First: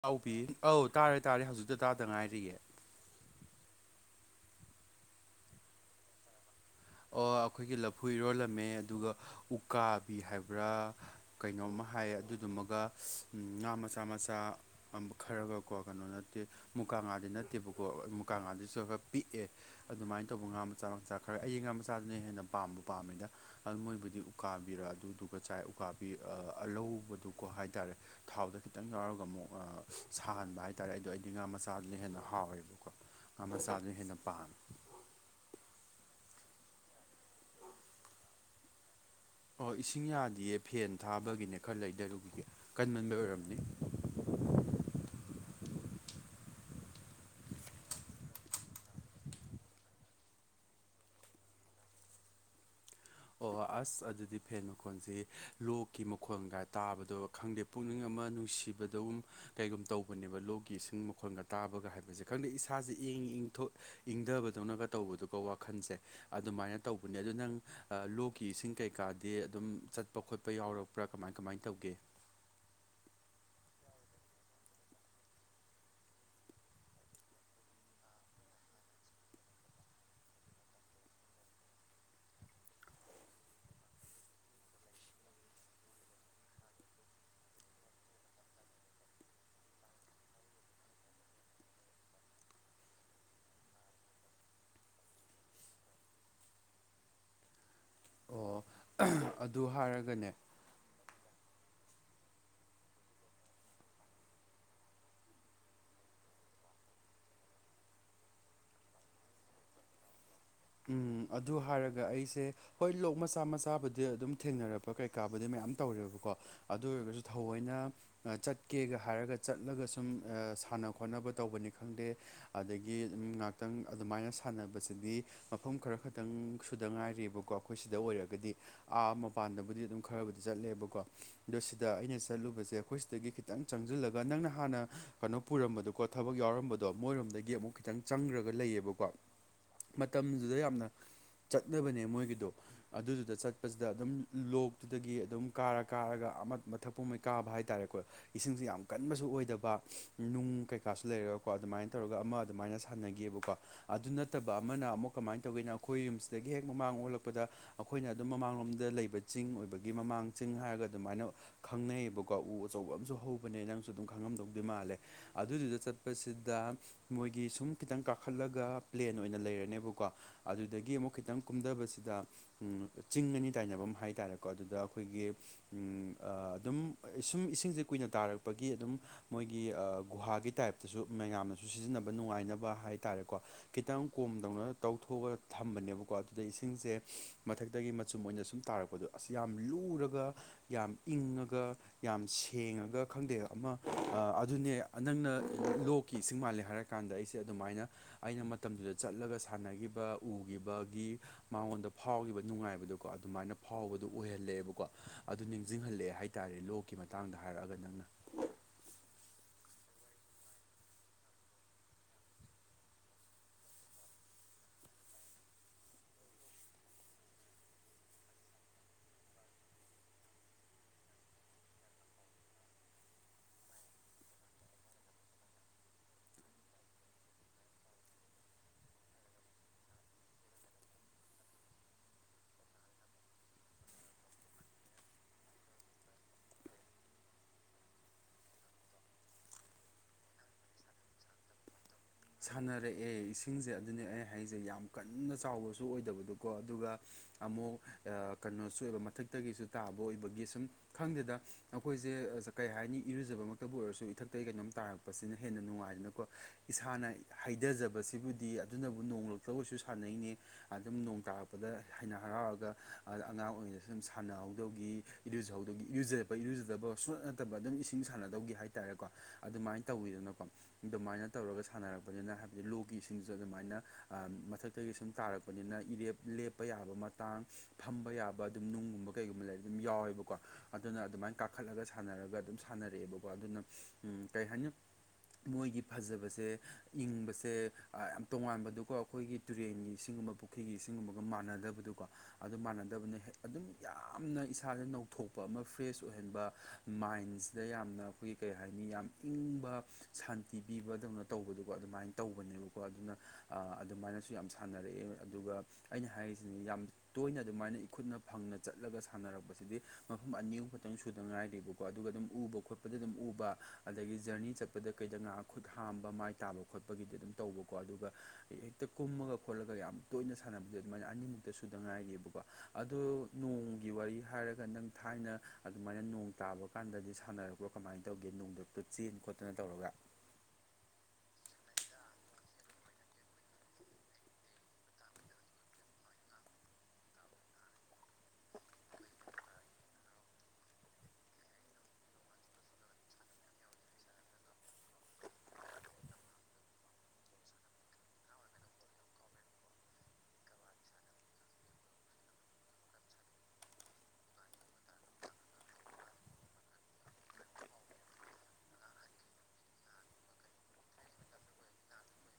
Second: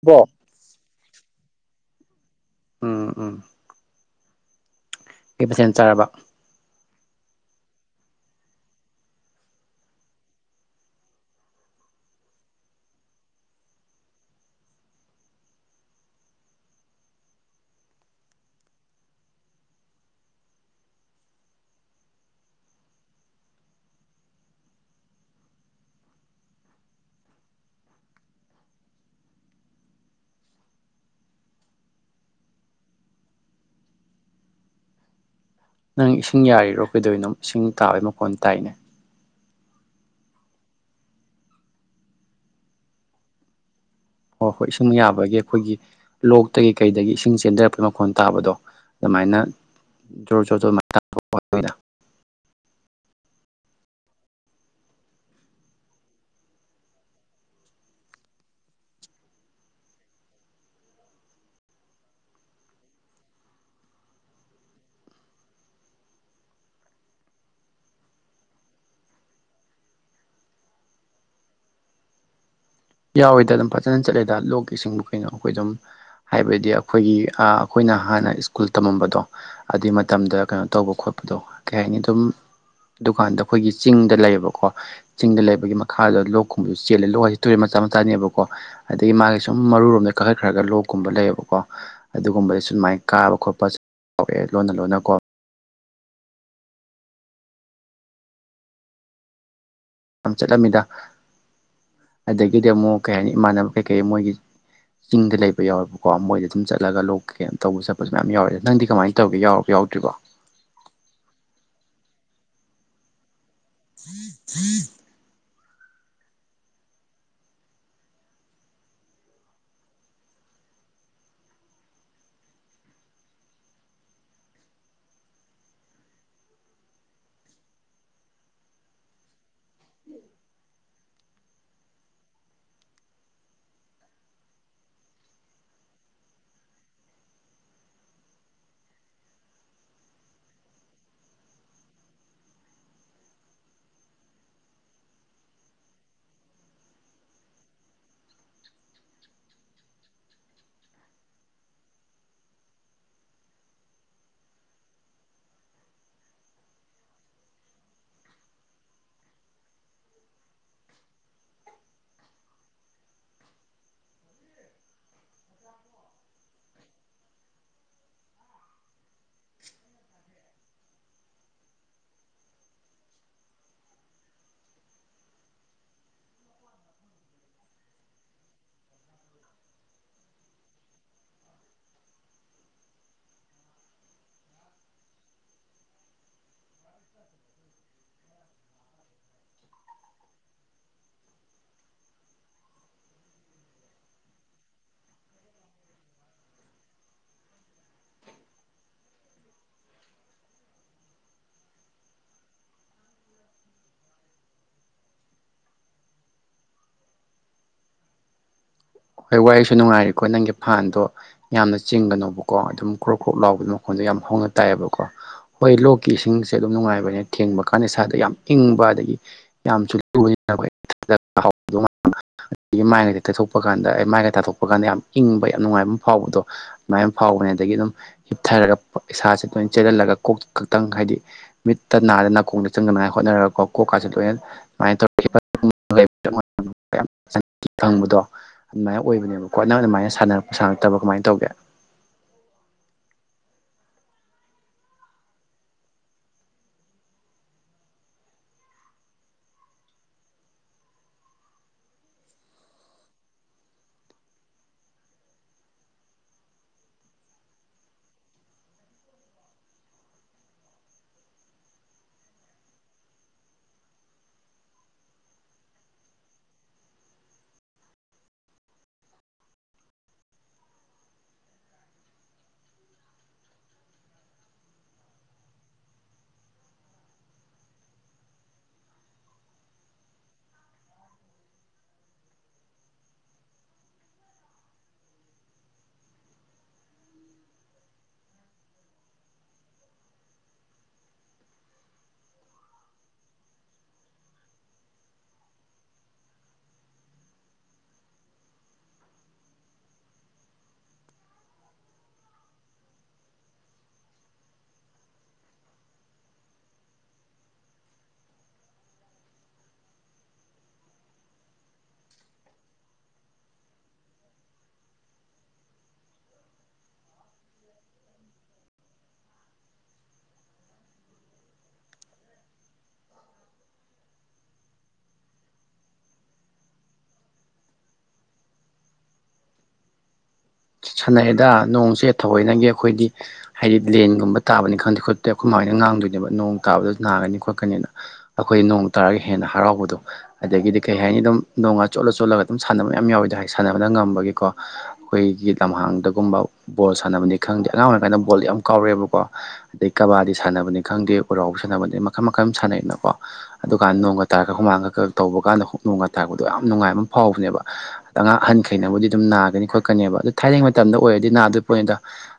ꯕꯣ ꯑꯧꯄꯤ ꯑꯧ ꯇꯥꯔꯦ ꯇꯥꯔꯦ ꯍꯧꯖꯤꯛꯛꯇ ꯇꯥꯗ ꯉꯥꯏꯔꯤꯌꯦ ꯎꯝ ꯎꯝ ꯀꯩ ꯃꯊꯦꯟ ꯆꯥꯔꯕ ꯑꯩꯈꯣꯏꯒꯤ ꯂꯐꯨ ꯏꯔꯣꯜꯂꯝꯃꯦ ꯑꯗꯨꯒ ꯎꯀꯥꯕꯤ ꯍꯥꯏꯕ꯭ꯔꯥ ꯀꯩꯅꯣꯝꯃ ꯍꯥꯏꯌꯦ ꯑꯗꯨꯗꯨꯃꯒ ꯉꯥ ꯃꯆꯥ ꯃꯆꯥ ꯈꯔꯒꯀꯣ ꯀꯩꯅꯣ ꯅꯠꯇꯦ ꯃꯨꯀꯥ ꯉꯥꯗꯤ ꯅꯠꯇꯦꯕꯀꯣ ꯃꯨꯀꯥ ꯉꯥꯗꯨꯁꯨ ꯈꯔ ꯄꯤꯛꯑꯦ ꯑꯗꯨꯃꯥꯏꯅ ꯇꯧꯕ ꯉꯥ ꯃꯆꯥ ꯃꯆꯥ ꯈꯔ ꯑꯩꯗꯤ ꯉꯥ ꯃꯆꯥ ꯃꯆꯥꯗꯨꯅ ꯍꯦꯟꯅ ꯄꯥꯝꯕꯨ ꯄꯥꯝꯃꯤꯗ ꯃꯣꯏꯕꯨꯗꯤ ꯎꯀꯥꯕꯤꯔ ꯑꯗꯨꯗꯨꯒ ꯆꯥꯏ ꯎꯀꯥꯕꯤ ꯑꯂꯧꯕꯗꯨꯀꯣ ꯍꯥꯏꯇꯥꯔꯦ ꯊꯥꯎꯗ ꯈꯤꯇꯪ ꯌꯥꯎꯔꯒ ꯑꯃꯨꯛ ꯁꯥꯍꯟꯕ ꯍꯥꯏ ꯇꯥꯔꯦ ꯑꯗꯣ ꯑꯩꯗꯤ ꯉꯥ ꯃꯆꯥꯗꯨꯅ ꯍꯦꯟꯅ ꯍꯥꯎꯋꯦꯕꯀꯣ ꯉꯥ ꯃꯆꯥꯗꯨꯅ ꯍꯦꯟꯅ ꯄꯥꯝꯃꯤ ꯅꯪ ꯏꯁꯤꯡ ꯌꯥꯔꯤꯔꯣ ꯀꯩꯗꯧꯏꯅꯣ ꯏꯁꯤꯡ ꯇꯥꯕꯩ ꯃꯈꯣꯟ ꯇꯥꯏꯅꯦ ꯑꯣ ꯏꯁꯤꯡ ꯌꯥꯗꯤꯌꯦ ꯐꯦꯟ ꯊꯥꯕꯒꯤꯅꯦ ꯈꯔ ꯂꯩꯊꯔꯨꯒꯤꯒꯦ ꯀꯟꯃꯟꯕꯩ ꯑꯣꯏꯔꯝꯅꯤ ꯍꯣꯏ ꯍꯣꯏ ꯏꯁꯤꯡ ꯌꯥꯕꯒꯤ ꯑꯩꯈꯣꯏꯒꯤ ꯂꯣꯛꯇꯒꯤ ꯀꯩꯗꯒꯤ ꯏꯁꯤꯡ ꯆꯦꯟꯊꯔꯛꯄꯒꯤ ꯃꯈꯣꯟ ꯇꯥꯕꯗꯣ ꯑꯗꯨꯃꯥꯏꯅ ꯖꯣꯔ ꯖꯣꯔ [unintelligible] ꯑꯣ ꯑꯁ ꯑꯗꯨꯗꯤ ꯐꯦꯟ ꯃꯈꯣꯟꯁꯤ ꯂꯣꯛꯀꯤ ꯃꯈꯣꯟꯒ ꯇꯥꯕꯗꯣ ꯈꯪꯗꯦ ꯄꯨꯛꯅꯤꯡ ꯑꯃ ꯅꯨꯡꯁꯤꯕꯗꯧ ꯀꯩꯒꯨꯝ ꯇꯧꯕꯅꯦꯕ ꯂꯣꯛꯒꯤ ꯏꯁꯤꯡ ꯃꯈꯣꯟꯒ ꯇꯥꯕꯒ ꯍꯥꯏꯕꯁꯦ ꯈꯪꯗꯦ ꯏꯁꯥꯁꯦ ꯏꯪ ꯏꯪꯊꯣꯛ ꯏꯪꯗꯕꯗꯧꯅꯒ ꯇꯧꯕꯗꯨ ꯋꯥꯈꯜꯁꯦ ꯑꯗꯨꯃꯥꯏꯅ ꯇꯧꯕꯅꯦ ꯑꯗꯨ ꯅꯪ ꯑ ꯂꯣꯛꯀꯤ ꯏꯁꯤꯡ ꯀꯩꯀꯥꯗꯤ ꯑꯗꯨꯝ ꯆꯠꯄ ꯈꯣꯠꯄ ꯌꯥꯎꯔꯛꯄ꯭ꯔꯥ ꯀꯃꯥꯏ ꯀꯃꯥꯏꯅ ꯇꯧꯒꯦ ꯌꯥꯎꯋꯦꯗ ꯑꯗꯨꯝ ꯐꯖꯅ ꯆꯠꯂꯦꯗ ꯂꯣꯛꯀꯤ ꯏꯁꯤꯡꯕꯨ ꯀꯩꯅꯣ ꯑꯩꯈꯣꯏ ꯑꯗꯨꯝ ꯍꯥꯏꯕꯗꯤ ꯑꯩꯈꯣꯏꯒꯤ ꯑ ꯑꯩꯈꯣꯏꯅ ꯍꯥꯟꯅ ꯁ꯭ꯀꯨꯜ ꯇꯝꯃꯝꯕꯗꯣ ꯑꯗꯨꯏ ꯃꯇꯝꯗ ꯀꯩꯅꯣ ꯇꯧꯕ ꯈꯣꯠꯄꯗꯣ ꯀꯩ ꯍꯥꯏꯅꯤ ꯑꯗꯨꯝ ꯑꯗꯨꯀꯥꯟꯗ ꯑꯩꯈꯣꯏꯒꯤ ꯆꯤꯡꯗ ꯂꯩꯌꯦꯕꯀꯣ ꯆꯤꯡꯗ ꯂꯩꯕꯒꯤ ꯃꯈꯥꯗ ꯂꯣꯛꯨꯝꯕꯁꯨ ꯆꯦꯜꯂꯦ ꯂꯣꯛ ꯍꯥꯏ ꯇꯨꯔꯦꯟ ꯃꯆꯥ ꯃꯆꯥꯅꯦꯕꯀꯣ ꯑꯗꯒꯤ ꯃꯥꯒꯤ ꯁꯨꯝ ꯃꯔꯨꯨꯔꯣꯝꯗ ꯀꯛꯈꯠꯈ꯭ꯔꯒ ꯂꯣꯛꯀꯨꯝꯕ ꯂꯩꯌꯦꯕꯀꯣ ꯑꯗꯨꯒꯨꯝꯕꯗ ꯁꯨꯃꯥꯏꯅ ꯀꯥꯕ ꯈꯣꯠꯄꯁꯨ ꯌꯥꯎꯋꯦ ꯂꯣꯟꯅ ꯂꯣꯟꯅ ꯀꯣ ꯑꯣ ꯑꯗꯨ ꯍꯥꯏꯔꯒ ꯌꯥꯝ ꯆꯠꯂꯝꯃꯤꯗ ꯑꯗꯒꯤꯗꯤ ꯑꯃꯨꯛ ꯀꯩ ꯍꯥꯏꯅꯤ ꯏꯃꯥꯟꯅꯕ ꯀꯩꯀꯩ ꯃꯣꯏꯒꯤ ꯆꯤꯡꯗ ꯂꯩꯕ ꯌꯥꯎꯋꯦꯕꯀꯣ ꯃꯣꯏꯗ ꯑꯗꯨꯝ ꯆꯠꯂꯒ ꯂꯣꯛꯀ ꯇꯧꯕ ꯆꯠꯄꯁꯨ ꯃꯌꯥꯝ ꯌꯥꯎꯋꯦ ꯅꯪꯗꯤ ꯀꯃꯥꯏꯅ ꯇꯧꯒꯦ ꯌꯥꯎꯔ ꯌꯥꯎꯗ꯭ꯔꯤꯕꯣ ꯎꯝ ꯑꯗꯨ ꯍꯥꯏꯔꯒ ꯑꯩꯁꯦ ꯍꯣꯏ ꯂꯣꯛ ꯃꯆꯥ ꯃꯆꯥꯕꯨꯗꯤ ꯑꯗꯨꯝ ꯊꯦꯡꯅꯔꯛꯄ ꯀꯩ ꯀꯥꯕꯨꯗꯤ ꯃꯌꯥꯝ ꯇꯧꯔꯦꯕꯀꯣ ꯑꯗꯨ ꯑꯣꯏꯔꯒꯁꯨ ꯊꯧꯑꯣꯏꯅ ꯆꯠꯀꯦꯒ ꯍꯥꯏꯔꯒ ꯆꯠꯂꯒ ꯁꯨꯝ ꯑ ꯁꯥꯟꯅ ꯈꯣꯠꯅꯕ ꯇꯧꯕꯅꯤ ꯈꯪꯗꯦ ꯑꯗꯒꯤ ꯎꯝ ꯉꯥꯏꯍꯥꯛꯇꯪ ꯑꯗꯨꯃꯥꯏꯅ ꯁꯥꯟꯅꯕꯁꯤꯗꯤ ꯃꯐꯝ ꯈꯔ ꯈꯛꯇꯪ ꯁꯨꯗ ꯉꯥꯏꯔꯕꯀꯣ ꯑꯩꯈꯣꯏ ꯁꯤꯗ ꯑꯣꯏꯔꯒꯗꯤ ꯑꯥ ꯃꯄꯥꯟꯗꯕꯨꯗꯤ ꯑꯗꯨꯝ ꯈꯔꯕꯨꯗꯤ ꯆꯠꯂꯦꯕꯀꯣ ꯑꯗꯣ ꯁꯤꯗ ꯑꯩꯅ ꯆꯠꯂꯨꯕꯁꯦ ꯑꯩꯈꯣꯏ ꯁꯤꯗꯒꯤ ꯈꯤꯇꯪ ꯆꯪꯁꯤꯜꯂꯒ ꯅꯪꯅ ꯍꯥꯟꯅ ꯀꯩꯅꯣ ꯄꯨꯔꯝꯕꯗꯨꯀꯣ ꯊꯕꯛ ꯌꯥꯎꯔꯝꯕꯗꯣ ꯃꯣꯏꯔꯣꯝꯗꯒꯤ ꯑꯃꯨꯛ ꯈꯤꯇꯪ ꯆꯪꯈ꯭ꯔꯒ ꯂꯩꯌꯦꯕꯀꯣ ꯃꯇꯝꯗꯨꯗ ꯌꯥꯝꯅ ꯆꯠꯅꯕꯅꯦ ꯃꯣꯏꯒꯤꯗꯣ ꯑꯗꯨꯗꯨꯗ ꯆꯠꯄꯁꯤꯗ ꯑꯗꯨꯝ ꯂꯣꯛꯇꯨꯗꯒꯤ ꯑꯗꯨꯝ ꯀꯥꯔ ꯀꯥꯔꯒ ꯑꯥ ꯃꯊꯛꯄꯨꯝꯕꯩ ꯀꯥꯕ ꯍꯥꯏꯇꯥꯔꯦꯀꯣ ꯏꯁꯤꯡꯁ ꯌꯥꯝ ꯀꯟꯕꯁꯨ ꯑꯣꯏꯗꯕ ꯅꯨꯡ ꯀꯩꯀꯥꯁꯨ ꯂꯩꯔꯒꯀꯣ ꯑꯗꯨꯃꯥꯏꯅ ꯇꯧꯔꯒ ꯑꯃ ꯑꯗꯨꯃꯥꯏꯅ ꯁꯥꯟꯅꯈꯤꯌꯦꯕꯀꯣ ꯑꯗꯨ ꯅꯠꯇꯕ ꯑꯃꯅ ꯑꯃꯨꯛ ꯀꯃꯥꯏꯅ ꯇꯧꯒꯦꯅꯣ ꯑꯩꯈꯣꯏ ꯌꯨꯝꯁꯤꯗꯒꯤ ꯍꯦꯛ ꯃꯃꯥꯡ ꯑꯣꯜꯂꯛꯄꯗ ꯑꯩꯈꯣꯏꯅ ꯑꯗꯨꯝ ꯃꯃꯥꯡꯂꯣꯝꯗ ꯂꯩꯕ ꯆꯤꯡ ꯑꯣꯏꯕꯒꯤ ꯃꯃꯥꯡ ꯆꯤꯡ ꯍꯥꯏꯔꯒ ꯑꯗꯨꯃꯥꯏꯅ ꯈꯪꯅꯩꯌꯦꯕꯀꯣ ꯎ ꯑꯆꯧꯕ ꯑꯃꯁꯨ ꯍꯧꯕꯅꯦ ꯅꯪꯁꯨ ꯑꯗꯨꯝ ꯈꯪꯉꯝꯗꯧꯗꯤ ꯃꯥꯜꯂꯦ ꯑꯗꯨꯗꯨꯗ ꯆꯠꯄꯁꯤꯗ ꯃꯣꯏꯒꯤ ꯁꯨꯝ ꯈꯤꯇꯪ ꯀꯥꯈꯠꯂꯒ ꯄ꯭ꯂꯦꯠ ꯑꯣꯏꯅ ꯂꯩꯔꯅꯦꯕꯀꯣ ꯑꯗꯨꯗꯒꯤ ꯑꯃꯨꯛ ꯈꯤꯇꯪ ꯀꯨꯝꯊꯕꯁꯤꯗ ꯑꯝ ꯆꯤꯡ ꯑꯅꯤ ꯇꯥꯏꯅꯐꯝ ꯍꯥꯏ ꯇꯥꯔꯦꯀꯣ ꯑꯗꯨꯗ ꯑꯩꯈꯣꯏꯒꯤ ꯑꯝ ꯑ ꯑꯗꯨꯝ ꯁꯨꯝ ꯏꯁꯤꯡꯁꯦ ꯀꯨꯏꯅ ꯇꯥꯔꯛꯄꯒꯤ ꯑꯗꯨꯝ ꯃꯣꯏꯒꯤ ꯑ ꯒꯨꯍꯥꯒꯤ ꯇꯥꯏꯞꯇꯁꯨ ꯃꯌꯥꯝꯅꯁꯨ ꯁꯤꯖꯤꯟꯅꯕ ꯅꯨꯡꯉꯥꯏꯅꯕ ꯍꯥꯏ ꯇꯥꯔꯦꯀꯣ ꯈꯤꯇꯪ ꯀꯣꯝꯗꯧꯅ ꯇꯧꯊꯣꯛꯑꯒ ꯊꯝꯕꯅꯦꯕꯀꯣ ꯑꯗꯨꯗ ꯏꯁꯤꯡꯁꯦ ꯃꯊꯛꯇꯒꯤ ꯃꯆꯨꯝ ꯑꯣꯏꯅ ꯁꯨꯝ ꯇꯥꯔꯛꯄꯗꯣ ꯑꯁ ꯌꯥꯝ ꯂꯨꯔꯒ ꯌꯥꯝ ꯏꯪꯉꯒ ꯌꯥꯝ ꯁꯦꯡꯉꯒ ꯈꯪꯗꯦ ꯑꯃ ꯑꯗꯨꯅꯦ ꯅꯪꯅ ꯂꯣꯛꯀꯤ ꯏꯁꯤꯡ ꯃꯥꯜꯂꯦ ꯍꯥꯏꯔꯛ ꯀꯥꯟꯗ ꯑꯩꯁꯦ ꯑꯗꯨꯃꯥꯏꯅ ꯑꯩꯅ ꯃꯇꯝꯗꯨꯗ ꯆꯠꯂꯒ ꯁꯥꯟꯅꯈꯤꯕ ꯎꯈꯤꯕꯒꯤ ꯃꯥꯉꯣꯟꯗ ꯐꯥꯎꯈꯤꯕ ꯅꯨꯡꯉꯥꯏꯕꯗꯣꯀꯣ ꯑꯗꯨꯃꯥꯏꯅ ꯐꯥꯎꯕꯗꯨ ꯑꯣꯏꯍꯜꯂꯛꯑꯦꯕꯀꯣ ꯑꯗꯨ ꯅꯤꯡꯁꯤꯡꯍꯜꯂꯛꯑꯦ ꯍꯥꯏꯇꯥꯔꯦ ꯂꯣꯛꯀꯤ ꯃꯇꯥꯡꯗ ꯍꯥꯏꯔꯛꯑꯒ ꯅꯪꯅ ꯍꯣꯏ ꯋꯥꯔꯤꯁꯨ ꯅꯨꯡꯉꯥꯏꯔꯤꯀꯣ ꯅꯪꯒꯤ ꯐꯥꯟꯗꯣ ꯌꯥꯝꯅ ꯆꯤꯡꯒꯅꯣꯕꯀꯣ ꯑꯗꯨꯝ ꯀ꯭ꯔꯣꯞ ꯀ꯭ꯔꯣꯞ ꯂꯥꯎꯕꯩ ꯃꯈꯣꯟꯗꯣ ꯌꯥꯝ ꯍꯧꯅ ꯇꯥꯏꯌꯦꯕꯀꯣ ꯍꯣꯏ ꯂꯣꯛꯀꯤ ꯏꯁꯤꯡꯁꯦ ꯑꯗꯨꯝ ꯅꯨꯡꯉꯥꯏꯕꯅꯦ ꯊꯦꯡꯕ ꯀꯥꯟꯗ ꯏꯁꯥꯗ ꯌꯥꯝ ꯏꯪꯕ ꯑꯗꯒꯤ ꯌꯥꯝꯁꯨ [unintelligible] ꯃꯥꯏꯗꯤ ꯇꯩꯊꯣꯛꯄ ꯀꯥꯟꯗ ꯑꯩ ꯃꯥꯏꯒ ꯇꯥꯊꯣꯛꯄ ꯀꯥꯟꯗ ꯌꯥꯝ ꯏꯪꯕ ꯌꯥꯝꯅ ꯅꯨꯡꯉꯥꯏꯕ ꯑꯃ ꯐꯥꯎꯕꯗꯣ ꯑꯗꯨꯃꯥꯏꯅ ꯐꯥꯎꯕꯅꯦ ꯑꯗꯒꯤ ꯑꯗꯨꯝ ꯍꯤꯞꯊꯔꯒ ꯏꯁꯥꯁꯦ ꯑꯗꯨꯃꯥꯏꯅ ꯆꯦꯜꯍꯜꯂꯒ ꯀꯣꯛ ꯈꯛꯇꯪ ꯍꯥꯏꯗꯤ ꯃꯤꯠꯇ ꯅꯥꯗ ꯅꯥꯀꯣꯡꯗ ꯆꯪꯅꯉꯥꯏ ꯍꯣꯠꯅꯔꯒꯀꯣ ꯀꯣꯛꯀꯁꯨ ꯂꯣꯏꯅ [unintelligible] ꯑꯗꯨꯃꯥꯏꯅ ꯑꯣꯏꯕꯅꯦꯕ ꯈꯣꯠꯅꯕ ꯑꯗꯨꯃꯥꯏꯅ ꯁꯥꯟꯅꯔꯛꯄ ꯁꯥꯟꯅꯛꯇꯕ ꯀꯃꯥꯏꯅ ꯇꯧꯒꯦ ꯁꯥꯟꯅꯔꯛꯑꯦ ꯏꯁꯤꯡꯁꯦ ꯑꯗꯨꯅꯦ ꯑꯩ ꯍꯥꯏꯁꯦ ꯌꯥꯝ ꯀꯟꯅ ꯆꯥꯎꯕꯁꯨ ꯑꯣꯏꯗꯕꯗꯣꯀꯣ ꯑꯗꯨꯒ ꯑꯃꯨꯛ ꯀꯩꯅꯣꯁꯨ ꯑꯣꯏꯕ ꯃꯊꯛꯇꯒꯤꯁꯨ ꯇꯥꯕ ꯑꯣꯏꯕꯒꯤ ꯁꯨꯝ ꯈꯪꯗꯗ ꯑꯩꯈꯣꯏꯁꯦ ꯀꯩ ꯍꯥꯏꯅꯤ ꯏꯔꯨꯖꯕꯃꯛꯇꯕꯨ ꯑꯣꯏꯔꯁꯨ ꯏꯊꯛꯇꯒꯤ ꯀꯩꯅꯣꯝ ꯇꯥꯔꯛꯄ ꯄꯁꯤꯅ ꯍꯦꯟꯅ ꯅꯨꯡꯉꯥꯏꯗꯅꯀꯣ ꯏꯁꯥꯅ ꯍꯩꯊꯖꯕꯁꯤꯕꯨꯗꯤ ꯑꯗꯨꯅꯕꯨ ꯅꯣꯡꯂꯛꯇ ꯑꯣꯏꯁꯨ ꯁꯥꯟꯅꯩꯅꯦ ꯑꯗꯨꯝ ꯅꯣꯡ ꯇꯥꯔꯛꯄꯗ ꯍꯩꯅ ꯍꯔꯥꯎꯔꯒ ꯑꯉꯥꯡ ꯑꯣꯏꯔꯤꯉꯩꯁꯨ ꯑꯗꯨꯝ ꯁꯥꯟꯅꯍꯧꯗꯧꯒꯤ ꯏꯔꯨꯖꯍꯧꯗꯒꯤ ꯏꯔꯨꯖꯔꯛꯄ ꯏꯔꯨꯖꯗꯕ ꯁꯣꯠ ꯅꯠꯇꯕ ꯑꯗꯨꯝ ꯏꯁꯤꯡ ꯁꯥꯟꯅꯗꯧꯒꯤ ꯍꯥꯏꯇꯥꯔꯦꯀꯣ ꯑꯗꯨꯃꯥꯏꯅ ꯇꯧꯋꯤꯗꯅꯀꯣ ꯑꯗꯨꯃꯥꯏꯅ ꯇꯧꯔꯒ ꯁꯥꯟꯅꯔꯛꯄꯅꯤꯅ ꯍꯥꯏꯕꯗꯤ ꯂꯣꯛꯒꯤ ꯏꯁꯤꯡꯁꯨ ꯑꯗꯨꯃꯥꯏꯅ ꯃꯊꯛꯇꯒꯤ ꯁꯨꯝ ꯇꯥꯔꯛꯄꯅꯤꯅ ꯏꯔꯦꯞ ꯂꯦꯞꯄ ꯌꯥꯕ ꯇꯥꯡ ꯐꯝꯕ ꯌꯥꯕ ꯑꯗꯨꯝ ꯅꯨꯡꯒꯨꯝꯕ ꯀꯩꯒꯨꯝꯕ ꯂꯩꯔ ꯑꯗꯨꯝ ꯌꯥꯎꯋꯦꯕꯀꯣ ꯑꯗꯨꯅ ꯑꯗꯨꯃꯥꯏꯅ ꯀ ꯀꯥꯈꯠꯂꯒ ꯁꯥꯟꯅꯔꯒ ꯑꯗꯨꯝ ꯁꯥꯟꯅꯔꯛꯑꯦꯕꯀꯣ ꯑꯗꯨꯅ ꯀꯩ ꯍꯥꯏꯅꯤ ꯃꯣꯏꯒꯤ ꯐꯖꯕꯁꯦ ꯏꯪꯕꯁꯦ ꯑ ꯌꯥꯝ ꯇꯣꯉꯥꯟꯕꯗꯨꯀꯣ ꯑꯩꯈꯣꯏꯒꯤ ꯇꯨꯔꯦꯟꯒꯤ ꯁꯤꯒꯨꯝꯕ ꯄꯨꯈ꯭ꯔꯤꯒꯤ ꯁꯤꯒꯨꯝꯕꯒ ꯃꯥꯟꯅꯗꯕꯗꯨꯀꯣ ꯑꯗꯨ ꯃꯥꯟꯅꯗꯕꯅ ꯑꯗꯨꯝ ꯌꯥꯝꯅ ꯏꯁꯥꯗ ꯅꯧꯊꯣꯛꯄ ꯑꯃ ꯐ꯭ꯔꯦꯁ ꯑꯣꯏꯍꯟꯕ ꯃꯥꯏꯟꯁꯤꯗ ꯌꯥꯝꯅ ꯑꯩꯈꯣꯏꯒꯤ ꯀꯩ ꯍꯥꯏꯅꯤ ꯌꯥꯝ ꯏꯪꯕ ꯁꯥꯟꯇꯤ ꯄꯤꯕꯗꯧꯅ ꯇꯧꯕꯗꯨꯣꯀꯣ ꯑꯗꯨꯃꯥꯏꯅ ꯇꯧꯕꯅꯦꯕꯀꯣ ꯑꯗꯨꯅ ꯑꯗꯨꯃꯥꯏꯅꯁꯨ ꯌꯥꯝ ꯁꯥꯟꯅꯔꯛꯑꯦ ꯑꯗꯨꯒ ꯑꯩꯅ ꯍꯥꯏꯔꯤꯁꯤꯅꯤ ꯌꯥꯝ ꯇꯣꯏꯅ ꯑꯗꯨꯃꯥꯏꯅ ꯏꯈꯨꯠꯅ ꯐꯪꯅ ꯆꯠꯂꯒ ꯁꯥꯟꯅꯔꯛꯄꯁꯤꯗꯤ ꯃꯐꯝ ꯑꯅꯤ ꯑꯨꯝ ꯈꯛꯇꯪ ꯁꯨꯗꯅ ꯉꯥꯏꯔꯤꯕ ꯀꯣ ꯑꯗꯨꯒ ꯑꯗꯨꯝ ꯎꯕ ꯈꯣꯠꯄꯗ ꯑꯗꯨꯝ ꯎꯕ ꯑꯗꯒꯤ ꯖꯔꯅꯤ ꯆꯠꯄꯗ ꯀꯩꯗ ꯉꯥꯏꯍ ꯈꯨꯠ ꯍꯥꯝ ꯃ ꯃꯥꯏ ꯇꯥꯕ ꯈꯣꯠꯄꯒꯤꯗꯤ ꯑꯗꯨꯝ ꯇꯧꯕꯀꯣ ꯑꯗꯨꯒ ꯍꯦꯛꯇ ꯀꯨꯝꯃꯒ ꯈꯣꯠꯂꯒ ꯌꯥꯝ ꯇꯣꯏꯅ ꯁꯥꯟꯅꯕꯗ ꯑꯗꯨꯃꯥꯏꯅ ꯑꯅꯤꯃꯨꯛꯇ ꯁꯨꯗ ꯉꯥꯏꯔꯤꯑꯕꯀꯣ ꯑꯗꯣ ꯅꯣꯡꯒꯤ ꯋꯥꯔꯤ ꯍꯥꯏꯔꯒ ꯅꯪ ꯊꯥꯏꯅ ꯑꯗꯨꯃꯥꯏꯅ ꯅꯣꯡ ꯇꯥꯕ ꯀꯥꯟꯗꯗꯤ ꯁꯥꯟꯅꯔꯛꯄꯣ ꯀꯃꯥꯏꯅ ꯇꯧꯒꯦ ꯅꯣꯡꯗꯛꯇ ꯆꯦꯟ ꯈꯣꯠꯇꯅ ꯇꯧꯔꯒ ꯁꯥꯟꯅꯩꯗ ꯅꯣꯡꯁꯦ ꯊꯑꯣꯏꯅꯒꯤ ꯑꯩꯈꯣꯏꯗꯤ ꯍꯥꯏꯗꯤ ꯂꯦꯟꯒꯨꯝꯕ ꯇꯥꯕꯅꯤ ꯈꯪꯗꯦ ꯈꯣꯠꯇꯦ ꯑꯩꯈꯃꯥꯏꯅ ꯉꯥꯡꯗꯣꯏꯅꯦꯕ ꯅꯣꯡ ꯇꯥꯕꯗ ꯅꯥꯒꯅꯤ ꯈꯣꯠꯀꯅꯤꯅ ꯑꯩꯈꯣꯏ ꯅꯣꯡ ꯇꯥꯔꯒ ꯍꯦꯟꯅ ꯍꯔꯥꯎꯕꯗꯣ ꯑꯗꯒꯤꯗꯤ ꯀꯩ ꯍꯥꯏꯅꯤ ꯑꯗꯨꯝ ꯅꯣꯡꯉꯥ ꯆꯣꯠꯂ ꯆꯣꯠꯂꯒ ꯑꯗꯨꯝ ꯁꯥꯟꯅꯕ ꯃꯌꯥꯝ ꯌꯥꯎꯋꯤꯗ ꯍꯥꯏ ꯁꯥꯟꯅꯕꯅ ꯉꯝꯕꯒꯤꯀꯣ ꯑꯩꯈꯣꯏꯒꯤ ꯂꯝꯍꯥꯡꯗꯒꯨꯝꯕ ꯕꯣꯜ ꯁꯥꯟꯅꯕꯅꯤ ꯈꯪꯗꯦ ꯑꯉꯥꯡ ꯑꯣꯏꯔꯤꯀꯥꯟꯗ ꯕꯣꯜꯗ ꯌꯥꯝ ꯀꯥꯎꯔꯛꯑꯦꯕꯀꯣ ꯑꯗꯩ ꯀꯕꯥꯗꯤ ꯁꯥꯟꯅꯕꯅꯤ ꯈꯪꯗꯦ ꯎꯔꯥꯎ ꯁꯥꯟꯅꯕꯅꯤ ꯃꯈꯜ ꯃꯈꯜ ꯁꯥꯟꯅꯩꯅꯀꯣ ꯑꯗꯨꯀꯥꯟꯗ ꯅꯣꯡꯒ ꯇꯥꯔꯛꯒ ꯍꯨꯃꯥꯡꯈꯛ ꯈ ꯇꯧꯕ ꯀꯥꯟꯗ ꯅꯣꯡꯒ ꯇꯥꯔꯛꯄꯗꯣ ꯌꯥꯝ ꯅꯨꯡꯉꯥꯏ ꯑꯃ ꯐꯥꯎꯕꯅꯦꯕ ꯑꯉꯥꯡ ꯑꯍꯟꯈꯩꯅꯕꯨꯗꯤ ꯑꯗꯨꯝ ꯅꯥꯒꯅꯤ ꯈꯣꯠꯀꯅꯦꯕ ꯑꯗꯨꯣ ꯊꯥꯏꯔꯦꯡ ꯃꯇꯝꯗ ꯑꯣꯏꯔꯗꯤ ꯅꯥꯗꯣꯏ ꯄꯣꯅꯤꯗ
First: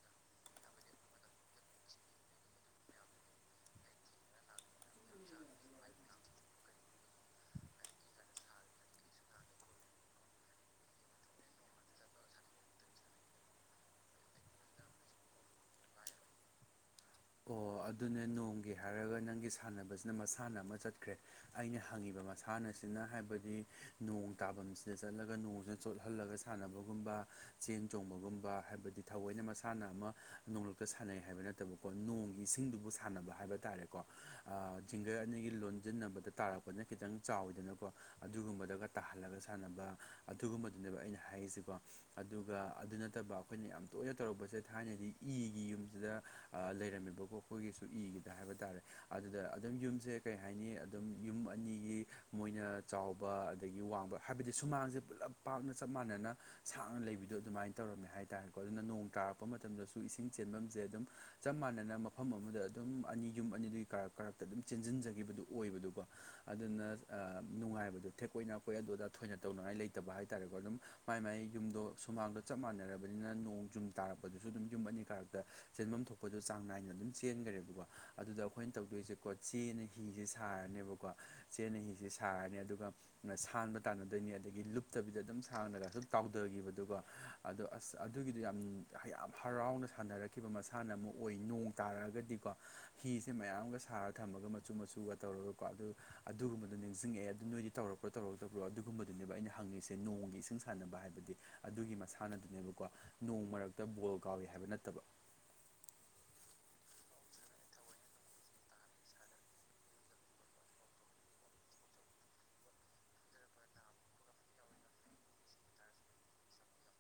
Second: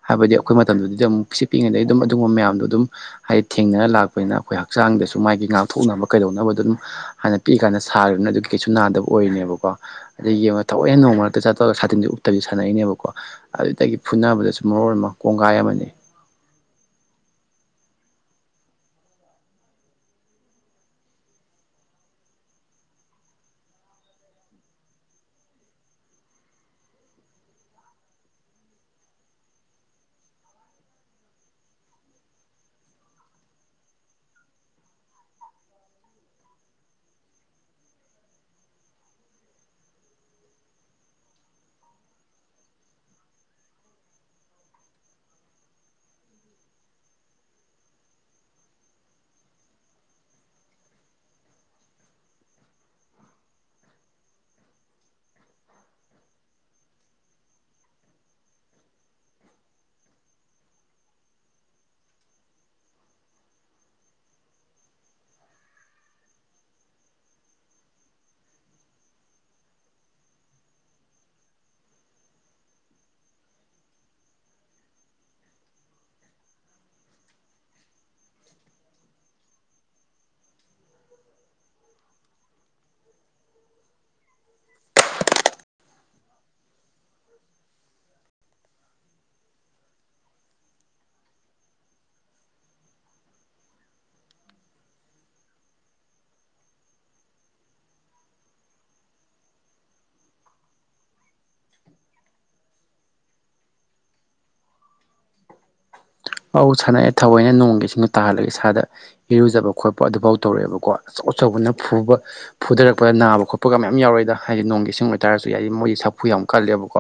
ꯍꯥꯏꯕꯗꯤ ꯑꯩꯈꯣꯏ ꯃꯇꯝꯗꯨꯗꯤ ꯑꯃꯨꯛ ꯄꯤꯛꯉꯩ ꯑꯗꯨꯝ ꯑꯗꯨꯒꯨꯝꯕ ꯃꯌꯥꯝꯗꯣ ꯑꯗꯨꯝ ꯍꯥꯏꯗꯤ ꯊꯦꯡꯅ ꯂꯥꯛꯄꯅꯤꯅ ꯑꯩꯈꯣꯏ ꯍꯛꯆꯥꯡꯗꯁꯨ ꯃꯥꯒꯤ ꯉꯥꯛꯊꯣꯛꯅꯕ ꯀꯩꯗꯧꯅꯕ ꯑꯗꯨꯝ ꯍꯥꯟꯅ ꯄꯤꯛꯏ ꯀꯥꯟꯗ ꯁꯥꯔꯅꯤꯅ ꯑꯗꯨꯒꯤ ꯀꯩꯁꯨ ꯅꯥꯗꯕ ꯑꯣꯏꯔꯤꯅꯦꯕꯀꯣ ꯑꯗꯒꯤ ꯌꯦꯡꯉꯒ ꯊꯋꯥꯏꯦ ꯅꯣꯡꯃ ꯃꯔꯛꯇ ꯆꯠꯇꯔꯒ ꯁꯥꯇꯤꯟꯁꯦ ꯎꯞꯕꯗꯤ ꯁꯥꯟꯅꯩꯏꯅꯦꯕ ꯀꯣ ꯑꯗꯨꯗꯒꯤ ꯐꯨꯅꯕꯗꯁꯨ ꯃꯔꯣꯟ ꯑꯃ ꯀꯣꯡꯒꯥꯏ ꯑꯃꯅꯤ ꯑꯣ ꯑꯗꯨꯅꯦ ꯅꯣꯡꯒꯤ ꯍꯥꯏꯔꯒ ꯅꯪꯒꯤ ꯁꯥꯟꯅꯕꯁꯤꯅ ꯃꯁꯥꯟꯅ ꯑꯃ ꯆꯠꯈ꯭ꯔꯦ ꯑꯩꯅ ꯍꯪꯉꯤꯕ ꯃꯁꯥꯟꯅꯁꯤꯅ ꯍꯥꯏꯕꯗꯤ ꯅꯣꯡ ꯇꯥꯐꯝꯁꯤꯗ ꯆꯠꯂꯒ ꯅꯣꯡꯁꯤꯅ ꯆꯣꯠꯍꯜꯂꯒ ꯆ ꯁꯥꯟꯅꯕꯒꯨꯝꯕ ꯆꯦꯟ ꯆꯣꯡꯕꯒꯨꯝꯕ ꯍꯥꯏꯕꯗꯤ ꯊꯑꯣꯏꯅ ꯃꯁꯥꯟꯅ ꯑꯃ ꯅꯣꯡꯂꯛꯇ ꯁꯥꯟꯅꯩ ꯍꯥꯏꯕ ꯅꯠꯇꯕ ꯀ ꯅꯣꯡꯒꯤ ꯏꯁꯤꯡꯗꯨꯕꯨ ꯁꯥꯟꯅꯕ ꯍꯥꯏꯕ ꯇꯥꯔꯦꯀꯣ ꯖꯤꯡꯒꯔ ꯑꯅꯤꯒꯤ ꯂꯣꯟꯁꯤꯟꯅꯕꯗ ꯇꯥꯔꯛꯄ ꯄꯅ ꯈꯤꯇꯪ ꯆꯥꯎꯋꯤꯗꯅꯀꯣ ꯑꯗꯨꯒꯨꯝꯕꯗꯒ ꯇꯥꯍꯜꯂꯒ ꯁꯥꯟꯅꯕ ꯑꯗꯨꯒꯨꯝꯕꯗꯨꯅꯦꯕ ꯑꯩꯅ ꯍꯥꯏꯔꯤꯁꯤꯀꯣ ꯑꯗꯨꯒ ꯑꯗꯨ ꯅꯠꯇꯕ ꯑꯩꯈꯣꯏꯅ ꯌꯥꯝ ꯇꯣꯏꯅ ꯇꯧꯔꯛꯄꯁꯦ ꯊꯥꯏꯅꯗꯤ ꯏꯒꯤ ꯌꯨꯝꯁꯤꯗ ꯂꯩꯔꯝꯃꯤꯕꯀꯣ ꯑꯩꯈꯣꯏꯒꯤꯁꯨ ꯏꯒꯦꯗ ꯍꯥꯏꯕ ꯇꯥꯔꯦ ꯑꯗꯨꯗ ꯑꯗꯨꯝ ꯌꯨꯝꯁꯦ ꯀꯩ ꯍꯥꯏꯅꯤ ꯑꯗꯨꯝ ꯌꯨꯝ ꯑꯅꯤꯒꯤ ꯃꯣꯏꯅ ꯆꯥꯎꯕ ꯑꯗꯒꯤ ꯋꯥꯡꯕ ꯍꯥꯏꯕꯗꯤ ꯁꯨꯃꯥꯡꯁꯦ ꯄꯨꯜꯂꯞ ꯄꯥꯛꯅ ꯆꯞ ꯃꯥꯟꯅꯅ ꯁꯥꯡꯅ ꯂꯩꯕꯗꯣ ꯑꯗꯨꯃꯥꯏꯅ ꯇꯧꯔꯝꯃꯦ ꯍꯥꯏꯇꯥꯥꯔꯦꯀꯣ ꯑꯗꯨꯅ ꯅꯣꯡ ꯇꯥꯔꯛꯄ ꯃꯇꯝꯗꯁꯨ ꯏꯁꯤꯡ ꯆꯦꯟꯐꯝꯁꯦ ꯑꯗꯨꯝ ꯆꯞ ꯃꯥꯟꯅꯅ ꯃꯐꯝ ꯑꯃꯗ ꯑꯗꯨꯝ ꯑꯅꯤ ꯌꯨꯝ ꯑꯅꯤꯗꯨꯒꯤ ꯀꯔꯛ ꯀꯥꯔꯛꯇ ꯑꯗꯨꯝ ꯆꯦꯟꯁꯤꯟꯖꯈꯤꯕꯗꯨ ꯑꯣꯏꯕꯗꯨꯀꯣ ꯑꯗꯨꯅ ꯅꯨꯡꯉꯥꯏꯕꯗꯨꯣ ꯊꯦꯛꯀꯣꯏ ꯅꯥꯀꯣꯏ ꯑꯗꯨ ꯑꯗꯥ ꯊꯣꯏꯅ ꯇꯧꯅꯉꯥꯏ ꯂꯩꯇꯕ ꯍꯥꯏꯇꯥꯥꯔꯦꯀꯣ ꯑꯗꯨꯝ ꯃꯥꯏ ꯃꯥꯏ ꯌꯨꯝꯗꯣ ꯁꯨꯃꯥꯡꯗꯣ ꯆꯞ ꯃꯥꯟꯅꯔꯕꯅꯤꯅ ꯅꯣꯡ ꯌꯨꯝ ꯇꯥꯔꯛꯄꯗꯁꯨ ꯑꯗꯨꯝ ꯌꯨꯝ ꯑꯅꯤ ꯀꯥꯔꯛꯇ ꯆꯦꯟꯐꯝ ꯊꯣꯛꯄ ꯇꯣ ꯆꯥꯡ ꯅꯥꯏꯅ ꯑꯗꯨꯝ ꯆꯦꯟꯈꯔꯦꯕꯀꯣ ꯑꯗꯨꯗ ꯑꯩꯈꯣꯏꯅ ꯇꯧꯗꯣꯏꯁꯦꯀꯣ ꯆꯦꯅ ꯍꯤꯁꯦ ꯁꯥꯔꯅꯦꯕꯀꯣ ꯆꯦꯟꯅ ꯍꯤꯁꯦ ꯁꯥꯔꯅꯤ ꯑꯗꯨꯒ ꯁꯥꯟꯕ ꯇꯥꯟꯅꯗꯣꯏꯅꯤ ꯑꯗꯒꯤ ꯂꯨꯞꯇꯕꯤꯗ ꯑꯗꯨꯝ ꯁꯥꯡꯅꯒꯁꯨ ꯇꯥꯎꯊꯈꯤꯕꯗꯨ ꯑꯗꯣ ꯑꯁ ꯑꯗꯨꯒꯤꯗꯣ ꯌꯥꯝ ꯌꯥꯝ ꯍꯔꯥꯎꯅ ꯁꯥꯟꯅꯔꯛꯈꯤꯕ ꯃꯁꯥꯟꯅ ꯑꯃꯨꯛ ꯑꯣꯏ ꯅꯣꯡ ꯇꯥꯔꯒꯗꯤꯀꯣ ꯍꯤꯁꯦ ꯃꯌꯥꯝꯒ ꯁꯥꯔ ꯊꯝꯃꯒ ꯃꯆꯨ ꯃꯆꯨꯒ ꯇꯧꯔꯒ ꯀꯣ ꯑꯗꯨ ꯑꯗꯨꯒꯨꯝꯕꯗꯣ ꯅꯤꯡꯁꯤꯡꯉꯛꯑꯦ ꯑꯗꯨ ꯅꯣꯏꯗꯤ ꯇꯧꯔꯛꯄ꯭ꯔꯣ ꯇꯧꯔꯛꯇꯕ꯭ꯔꯣ ꯑꯗꯨꯒꯨꯝꯕꯗꯨꯅꯦꯕ ꯑꯩꯅ ꯍꯪꯉꯤꯁꯦ ꯅꯣꯡꯒꯤ ꯏꯁꯤꯡ ꯁꯥꯟꯅꯕ ꯍꯥꯏꯕꯗꯤ ꯑꯗꯨꯒꯤ ꯃꯁꯥꯟꯅꯗꯨꯅꯦꯕꯀꯣ ꯅꯣꯡ ꯃꯔꯛꯇ ꯕꯣꯜ ꯀꯥꯎꯋꯦ ꯍꯥꯏꯕ ꯅꯠꯇꯕ ꯑꯧ ꯁꯥꯟꯅꯩ ꯊꯧꯑꯣꯏꯅ ꯅꯣꯡꯒꯤ ꯁꯤꯡꯗꯣ ꯇꯥꯍꯜꯂꯒ ꯏꯁꯥꯗ ꯏꯔꯨꯖꯕ ꯈꯣꯠꯄ ꯑꯗꯨꯐꯥꯎ ꯇꯧꯔꯛꯑꯦꯕꯀꯣ ꯑꯆꯧ ꯑꯆꯧꯕꯅ ꯐꯨꯕ ꯐꯨꯗꯔꯛꯄ ꯅꯥꯕ ꯈꯣꯠꯄꯒ ꯃꯌꯥꯝ ꯌꯥꯎꯔꯛꯏꯗ ꯍꯥꯏꯗꯤ ꯅꯣꯡꯒꯤ ꯏꯁꯤꯡ ꯑꯣꯏꯇꯥꯔꯁꯨ ꯍꯥꯏꯗꯤ ꯃꯣꯏꯗꯤ ꯁꯥꯐꯨ ꯌꯥꯝ ꯀꯜꯂꯦꯕꯀꯣ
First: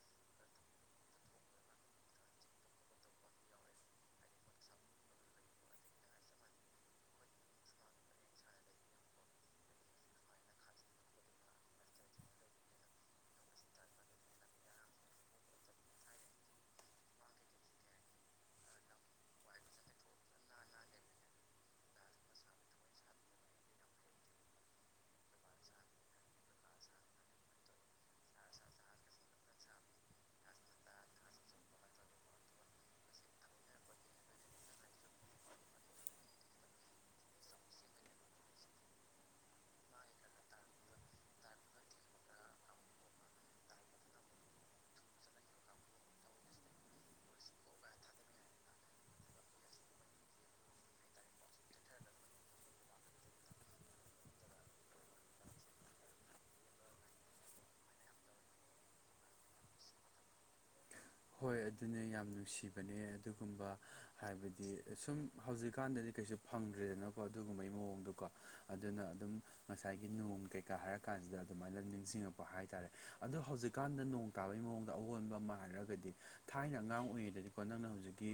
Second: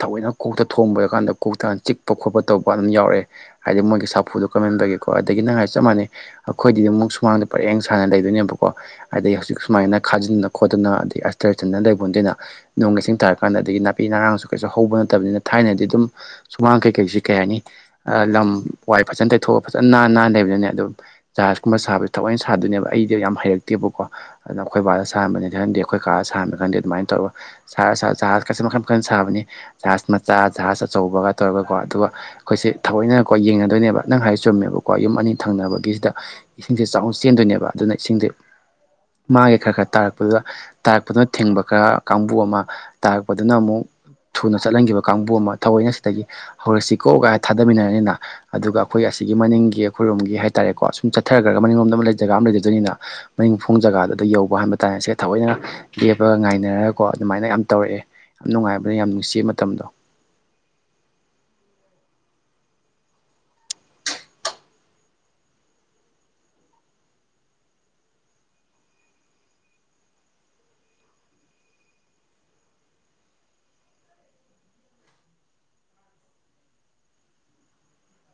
ꯊꯑꯣꯏꯅ ꯀꯣꯛꯇ ꯊꯣꯡꯕꯔ ꯀꯥꯟꯗ ꯀꯣꯛꯇꯥꯟ ꯆꯤꯛꯄ ꯈꯣꯠꯄ ꯇꯧꯕ ꯑꯗꯨꯝ ꯌꯥꯎꯔꯛꯑꯦ ꯍꯥꯏꯗꯤ ꯃꯣꯏꯒꯤ ꯁꯥꯐꯨꯗꯣ ꯀꯟꯃꯥꯟꯕꯒꯤꯀꯣ ꯑꯗꯒꯤ ꯅꯪ ꯍꯥꯏ ꯆꯞ ꯃꯥꯟꯅꯩ ꯑꯩꯈꯣꯏꯗꯤ ꯑꯃꯨꯛ ꯁꯨꯃꯥꯡꯗ ꯄꯔꯦꯡ ꯁꯥꯟꯅ ꯂꯩꯗꯣꯏꯅꯦꯕꯀꯣ ꯑꯗꯩ ꯍꯧꯖꯤꯛ ꯁꯨꯃꯥꯏꯅ ꯈꯥꯖꯤꯟꯗꯅ ꯈꯣꯠꯇꯅ ꯑꯗꯩ ꯑꯁꯇ꯭ꯔ ꯆꯟꯗꯅ ꯂꯩꯕ ꯅꯠꯇꯦꯅ ꯅꯣꯡꯒꯁꯤꯡ ꯇꯥꯔ ꯀꯥꯟꯗ ꯑꯗꯒꯤ ꯅꯥꯄꯤ ꯅꯔꯥꯡꯁꯨ ꯀꯩꯁꯨ ꯍꯧꯕ ꯅꯠꯇꯕꯅꯤꯅ ꯊꯥꯏꯅꯗꯤ ꯑꯗꯨꯝ ꯁꯨꯃꯥꯡ ꯀꯩꯀꯩꯁꯤ ꯀꯩ ꯍꯥꯏꯅꯤ ꯂꯝ ꯋꯥꯏ ꯐꯖꯅ ꯇꯩꯊꯣꯛꯑ ꯐꯖꯅ ꯅꯥꯟꯅ ꯅꯥꯟꯅ ꯂꯩꯕꯗꯨꯅ ꯑꯗꯨꯝ ꯖꯍꯥꯖꯀꯨꯝꯕ ꯁꯥꯕꯁꯦ ꯊꯋꯥꯑꯣꯏꯅ ꯁꯥꯗꯣꯏꯅꯦꯕ ꯑꯩꯗꯤ ꯌꯥꯝ ꯍꯩꯔꯛꯇꯦꯕꯀꯣ ꯑꯗꯨꯅ ꯑꯩꯈꯣꯏ ꯕꯥꯗ ꯁꯥꯍꯟꯕꯅꯤ ꯈꯪꯗꯤ ꯑꯩꯈꯣꯏ ꯀꯥꯗ ꯁꯥꯍꯟꯕꯥ ꯈꯪꯗꯦ ꯑꯗꯨꯃꯥꯏ ꯇꯔꯒ ꯁꯔꯥ ꯖꯥꯍꯥꯁ ꯀꯁꯦ ꯃꯈꯜ ꯃꯈꯜ ꯁꯥꯕꯅꯤ ꯖꯍꯥꯖ ꯃꯆꯥ ꯖꯍꯥꯖ ꯑꯆꯧꯕꯒ ꯇꯧꯔꯒꯀꯣ ꯑꯗꯨꯒ ꯑꯩꯈꯣꯏꯁꯦ ꯊꯑꯣꯏꯅꯀꯣ ꯌꯦꯡꯅꯗꯣꯏꯅꯦꯕ ꯅꯪ ꯍꯥꯏ ꯆꯨꯝꯃꯦꯕꯀꯣ ꯌꯨꯝ ꯑꯅꯤ ꯊꯪꯅꯕꯒꯤꯁꯤꯗ ꯏꯁꯤꯡꯁꯦ ꯆꯥꯎꯅ ꯆꯦꯟꯗꯣꯏꯅꯦꯕ ꯑꯗꯨꯅ ꯏꯁꯤꯡꯁꯦ ꯃꯥꯒꯤ ꯈꯔ ꯈꯔ ꯇꯥꯔꯛꯄꯗꯨꯗ ꯇꯥꯔꯛꯄꯗꯨꯅ ꯊꯤꯡꯕ ꯈꯔ ꯀꯥꯡꯕꯨ ꯑꯃ ꯇꯥꯔꯛꯄꯗꯨꯅ ꯑꯃꯨꯛ ꯊꯨꯅ ꯆꯠꯍꯟꯈꯤꯕ ꯀꯥꯡꯕꯨ ꯑꯃ ꯊꯑꯣꯏꯅ ꯑꯁꯤꯗꯒꯤ ꯍꯧꯔꯛꯁꯤꯀꯧ ꯀꯥꯏ ꯊꯥꯗꯃꯤꯟꯅꯔꯅꯤꯅ ꯑꯗꯨꯒ ꯑꯩꯈꯣꯏ ꯑꯁꯤꯒꯤ ꯃꯅꯤꯡꯒꯤ ꯑꯩꯈꯣꯏꯔꯣꯝꯒꯤ ꯍꯥꯏ ꯇꯥꯔꯦꯀꯣ ꯁꯨꯝ ꯆꯠꯊꯔꯈ꯭ꯔꯒ ꯃꯅꯤꯡꯂꯣꯝꯗ ꯑꯃ ꯖꯒꯥ ꯑꯃ ꯂꯩꯖꯗꯣꯏꯅꯤꯅ ꯃꯅꯤꯡ ꯐꯣꯡ ꯖꯒꯥꯗꯨꯗ ꯌꯧꯕ ꯍꯥꯟꯕ ꯇꯥꯟꯅꯥꯁꯦ ꯊꯑꯣꯏꯅ ꯂꯦꯞꯄꯒ ꯉꯥꯏꯅꯔꯒꯀꯣ ꯑꯗꯨꯃꯥꯏꯅ ꯌꯥꯝ ꯇꯧꯔꯛꯑꯦ ꯌꯥꯝ ꯅꯨꯡꯉꯥꯏꯕꯅ ꯌꯥꯝ ꯅꯨꯡꯁꯤ ꯃꯇꯝꯗꯣ ꯍꯣꯏ ꯑꯗꯨꯅꯦ ꯌꯥꯝ ꯅꯨꯡꯁꯤꯕꯅꯦ ꯑꯗꯨꯒꯨꯝꯕ ꯍꯥꯏꯕꯗꯤ ꯁꯨꯝ ꯍꯧꯖꯤꯛꯀꯥꯟꯗꯗꯤ ꯀꯩꯁꯨ ꯐꯪꯗ꯭ꯔꯦꯗꯅꯀꯣ ꯑꯗꯨꯒꯨꯝꯕꯩ ꯃꯑꯣꯡꯗꯀꯣ ꯑꯗꯨꯅ ꯑꯗꯨꯝ ꯉꯁꯥꯏꯒꯤ ꯅꯣꯡ ꯀꯩꯀꯥ ꯍꯥꯏꯔꯀꯥꯟꯁꯤꯗ ꯑꯗꯨꯃꯥꯏꯅ ꯅꯤꯡꯁꯤꯡꯉꯛꯄ ꯍꯥꯏꯇꯥꯥꯔꯦ ꯑꯗꯣ ꯍꯧꯖꯤꯛꯀꯥꯟꯗ ꯅꯣꯡ ꯇꯥꯕꯒꯤ ꯃꯑꯣꯡꯗ ꯑꯑꯣꯟꯕ ꯑꯃ ꯍꯥꯏꯔꯒꯗꯤ ꯊꯥꯏꯅ ꯑꯉꯥꯡ ꯑꯣꯏꯔꯤꯉꯩꯗꯗꯤꯀꯣ ꯅꯪꯅ ꯍꯧꯖꯤꯛꯀꯤ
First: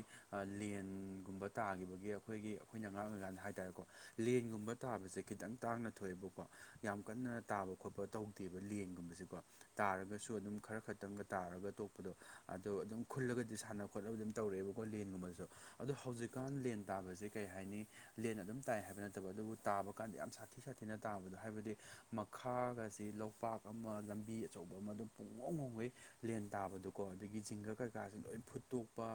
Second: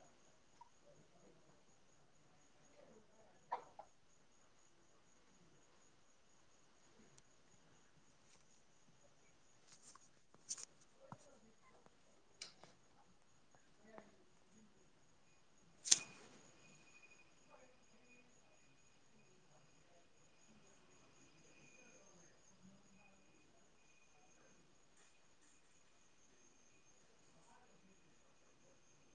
ꯂꯦꯟꯒꯨꯝꯕ ꯇꯥꯒꯤꯈꯤꯕꯒꯤ ꯑꯩꯈꯣꯏꯒꯤ ꯑꯩꯈꯣꯏꯅ ꯑꯥꯉꯥꯡꯑꯣꯏꯔꯥꯀꯥꯟꯗꯀꯣ ꯍꯥꯏꯇꯥꯔꯦꯀꯣ ꯂꯦꯟꯒꯨꯝꯕ ꯇꯥꯕꯁꯦ ꯈꯤꯇꯪ ꯇꯥꯡꯅ ꯊꯣꯛꯑꯦꯕꯀꯣ ꯌꯥꯝ ꯀꯟꯅ ꯇꯥꯕ ꯈꯣꯠꯄ ꯇꯧꯗꯦꯕ ꯂꯦꯡꯒꯨꯝꯕꯁꯦꯀꯣ ꯇꯥꯔꯒꯁꯨ ꯑꯗꯨꯝ ꯈꯔ ꯈꯛꯇꯪꯒ ꯇꯥꯔꯒ ꯇꯣꯛꯄꯗꯣ ꯑꯗꯣ ꯑꯗꯨꯝ ꯈꯨꯜꯂꯒꯗꯤ ꯁꯥꯟꯅ ꯈꯣꯠꯅꯕ ꯑꯗꯨꯝ ꯇꯧꯔꯛꯑꯦꯕꯀꯣ ꯂꯦꯟꯒꯨꯝꯕꯗꯁꯨ ꯑꯗꯣ ꯍꯧꯖꯤꯛꯀꯥꯟ ꯂꯦꯟ ꯇꯥꯕꯁꯦ ꯀꯩ ꯍꯥꯏꯅꯤ ꯂꯦꯟ ꯑꯗꯨꯝ ꯇꯥꯏ ꯍꯥꯏꯕ ꯅꯠꯇꯕ ꯑꯗꯨꯕꯨ ꯇꯥꯕ ꯀꯥꯟꯗ ꯌꯥꯝ ꯁꯥꯊꯤ ꯁꯥꯊꯤꯅ ꯇꯥꯕꯗꯣ ꯍꯥꯏꯕꯗꯤ ꯃꯈꯥꯒꯁꯤ ꯂꯧꯄꯥꯛ ꯑꯃ ꯂꯝꯕꯤ ꯑꯆꯧꯕ ꯑꯃ ꯑꯗꯨꯝ ꯄꯨꯡꯍꯣꯡ ꯍꯣꯡꯒꯩ ꯂꯦꯟ ꯇꯥꯕꯗꯣꯀꯣ ꯑꯗꯒꯤ ꯖꯤꯡꯒꯔ ꯀꯩꯀꯥꯥꯁꯦ ꯂꯣꯏ ꯐꯨꯠꯇꯣꯛꯄ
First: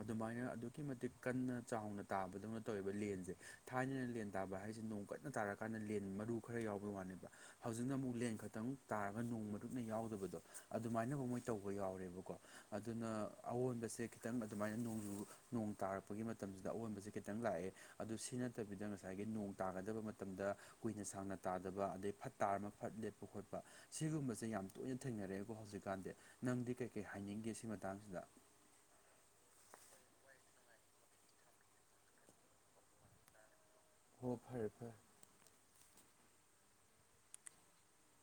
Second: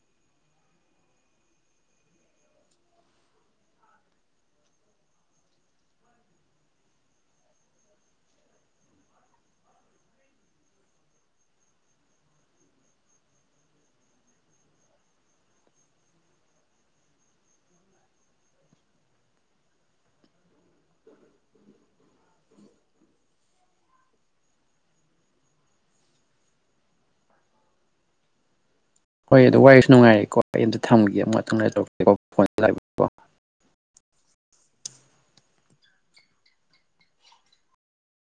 ꯑꯗꯨꯃꯥꯏꯅ ꯑꯗꯨꯛꯀꯤ ꯃꯇꯤꯛ ꯀꯟꯅ ꯆꯥꯎꯅ ꯇꯥꯕꯗꯧꯅ ꯇꯧꯋꯦꯕ ꯂꯦꯟꯁꯦ ꯊꯥꯏꯅꯅ ꯂꯦꯟ ꯇꯥꯕ ꯍꯥꯏꯁꯦ ꯅꯣꯡ ꯀꯟꯅ ꯇꯥꯔꯀꯥꯟꯗ ꯂꯦꯟ ꯃꯔꯨ ꯈꯔ ꯌꯥꯎꯕꯒꯤ ꯋꯥꯅꯦꯕ ꯍꯧꯖꯤꯛꯅ ꯑꯃꯨꯛ ꯂꯦꯟ ꯈꯛꯇꯪ ꯇꯥꯔꯒ ꯅꯣꯡ ꯃꯔꯨꯅ ꯌꯥꯎꯗꯕꯗꯣ ꯑꯗꯨꯃꯥꯏꯅꯐꯥꯎ ꯃꯣꯏ ꯇꯧꯕ ꯌꯥꯎꯔꯦꯕꯀꯣ ꯑꯗꯨꯅ ꯑꯑꯣꯟꯕꯁꯦ ꯈꯤꯇꯪ ꯑꯗꯨꯃꯥꯏꯅ ꯅꯣꯡꯖꯨ ꯅꯣꯡ ꯇꯥꯔꯛꯄꯒꯤ ꯃꯇꯝꯁꯤꯗ ꯑꯑꯣꯟꯕꯁꯦ ꯈꯤꯇꯪ ꯂꯥꯛꯑꯦ ꯑꯗꯨ ꯁꯤ ꯅꯠꯇꯕꯤꯗ ꯉꯁꯥꯏꯒꯤ ꯅꯣꯡ ꯇꯥꯒꯗꯕ ꯃꯇꯝꯗ ꯀꯨꯏꯅ ꯁꯥꯡꯅ ꯇꯥꯗꯕ ꯑꯗꯩ ꯐꯠ ꯇꯥꯔꯃ ꯐꯠ ꯂꯦꯞꯄ ꯈꯣꯠꯄ ꯁꯤꯒꯨꯝꯕꯁꯦ ꯌꯥꯝ ꯇꯣꯏꯅ ꯊꯦꯡꯅꯔꯛꯑꯦꯀꯣ ꯍꯧꯖꯤꯛꯀꯥꯟꯗꯤ ꯅꯪꯗꯤ ꯀꯩꯀꯩ ꯍꯥꯏꯅꯤꯡꯒꯦ ꯁꯤ ꯃꯇꯥꯡꯁꯤꯗ ꯍꯣꯏ ꯑꯗꯨ ꯋꯥꯔꯤꯁꯨ ꯅꯨꯡꯉꯥꯏꯔꯦꯀꯣ ꯑꯩ ꯑꯝꯇꯥ ꯊꯝꯒꯦ ꯑꯃꯨꯛ ꯉꯛꯇꯪ ꯂꯩꯔꯥ ꯇꯧꯔꯛꯀꯦꯀꯣ ꯐꯣꯟ ꯍꯣ ꯐꯔꯦ ꯐ